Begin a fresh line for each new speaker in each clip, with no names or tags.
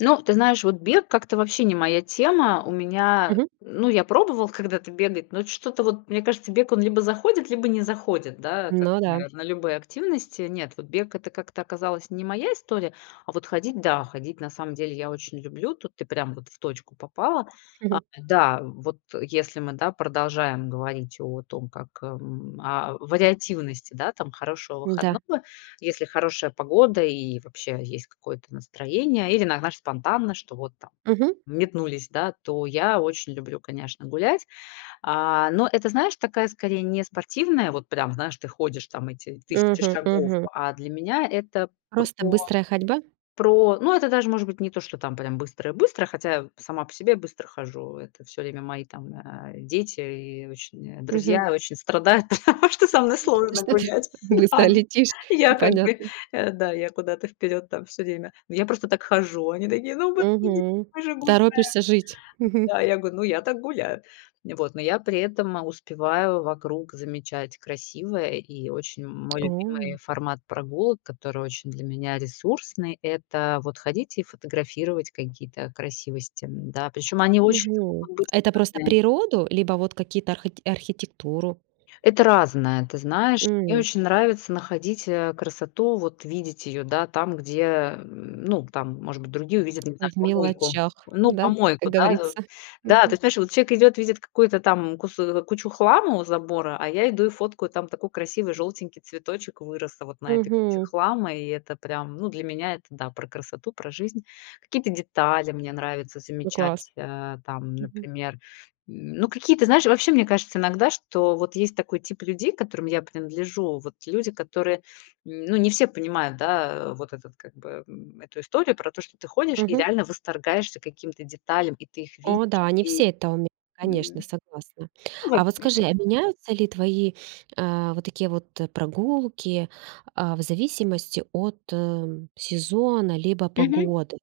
Ну, ты знаешь, вот бег как-то вообще не моя тема. У меня,
Мгм.
ну, я пробовал когда-то бегать, но что-то вот, мне кажется, бег, он либо заходит, либо не заходит, да, как,
Ну да.
наверно, любые активности. Нет, вот бег- это как-то оказалась не моя история, а вот ходить- да, ходить на самом деле я очень люблю. Тут ты прям вот в точку попала. А, да, вот если мы, да, продолжаем говорить о том, как, м, о вариативности, да, там хорошего
Да.
выходного. Если хорошая погода, и вообще есть какое-то настроение, или на знаешь, спонтанно, что вот там
Мгм.
метнулись, да, то я очень люблю, конечно, гулять. А, но это, знаешь, такая скорее не спортивная вот прям, знаешь, ты ходишь там эти тысячи
Мгм,
шагов,
мгм.
а для меня это про
Просто быстрая ходьба?
про, ну, это даже может быть не то, что там прям быстрая-быстрая. Хотя сама по себе я быстро хожу, это всё время мои там, а, дети и, э, очень
Мгм.
друзья очень страдают, потому что со мной
То,
сложно
что ты
гулять. Да,
быстро
они
летишь?
я как бы,
Понятно.
э, да, я куда-то вперед там всё время. Но я просто так хожу, они такие: "Ну подожди, ну
Мгм,
мы же гуляем!"
торопишься жить. Мгм.
Да. Я говорю: "Ну я так гуляю." Вот, но я при этом успеваю вокруг замечать красивое, и очень мой
О.
любимый формат прогулок, который очень для меня ресурсный- это вот ходить и фотографировать какие-то красивости, м, да. Причем они очень
Мгм.
могут быть
Это просто
разные.
природу, либо вот какие-то архыт архитектуру?
Это разное, ты знаешь. Мне
М.
очень нравится находить, э, красоту, вот видеть ее, да, там, где, м, ну, там может быть другие увидят, не знаю,
В
помойку.
мелочах,
Ну,
да, как
помойку, да.
говорится.
Да, то
Мгм.
есть, понимаешь, вот чек идет, видит какую-то там кус кучу хлама у забора, а я иду и фоткаю, там такой красивый желтенький цветочек вырос вот на этой куче
Мгм.
хлама. И это, прям, ну, для меня это, да, про красоту, про жизнь. Какие-то детали мне нравится
Ну класс.
замечать, э, там,
Мгм.
например, ну, какие-то, знаешь, вообще, мне кажется иногда, что вот есть такой тип людей, к которым я принадлежу. Вот люди, которые ну, не все понимают, да, э, вот этот, как бы, м, эту историю про то, что ты ходишь и
Мгм.
реально восторгаешься каким-то деталям, и ты их видишь
О да, не
и м,
все это умеют. Конечно, согласна.
ну,
А
во-п
вот скажи,
мгм.
а меняются ли твои, э, вот такие вот прогулки, а, в зависимости от, э, сезона, либо
Мгм.
погоды?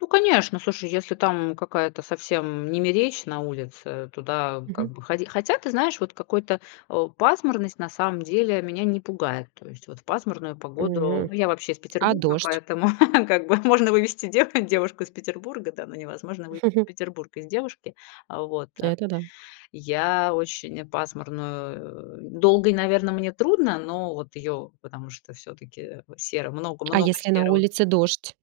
Ну, конечно. Слушай, если там какая-то совсем немеречь на улице, туда как
Мгм.
бы ход хотя ты знаешь, вот какой-то о, пасмурность на самом деле меня не пугает. То есть вот в пасмурную погоду-
М.
ну, я вообще из
А
Петербурга,-
дождь?
поэтому как бы, можно вывести дево девушку из Петербурга, да, но невозможно вывезти Петербург из девушки. Э, вот,
Это да.
я очень пасмурную э, долго и, наверно, мне трудно, но вот ее потому что всё-таки серо,
А
много-много
если на
серого.
улице дождь?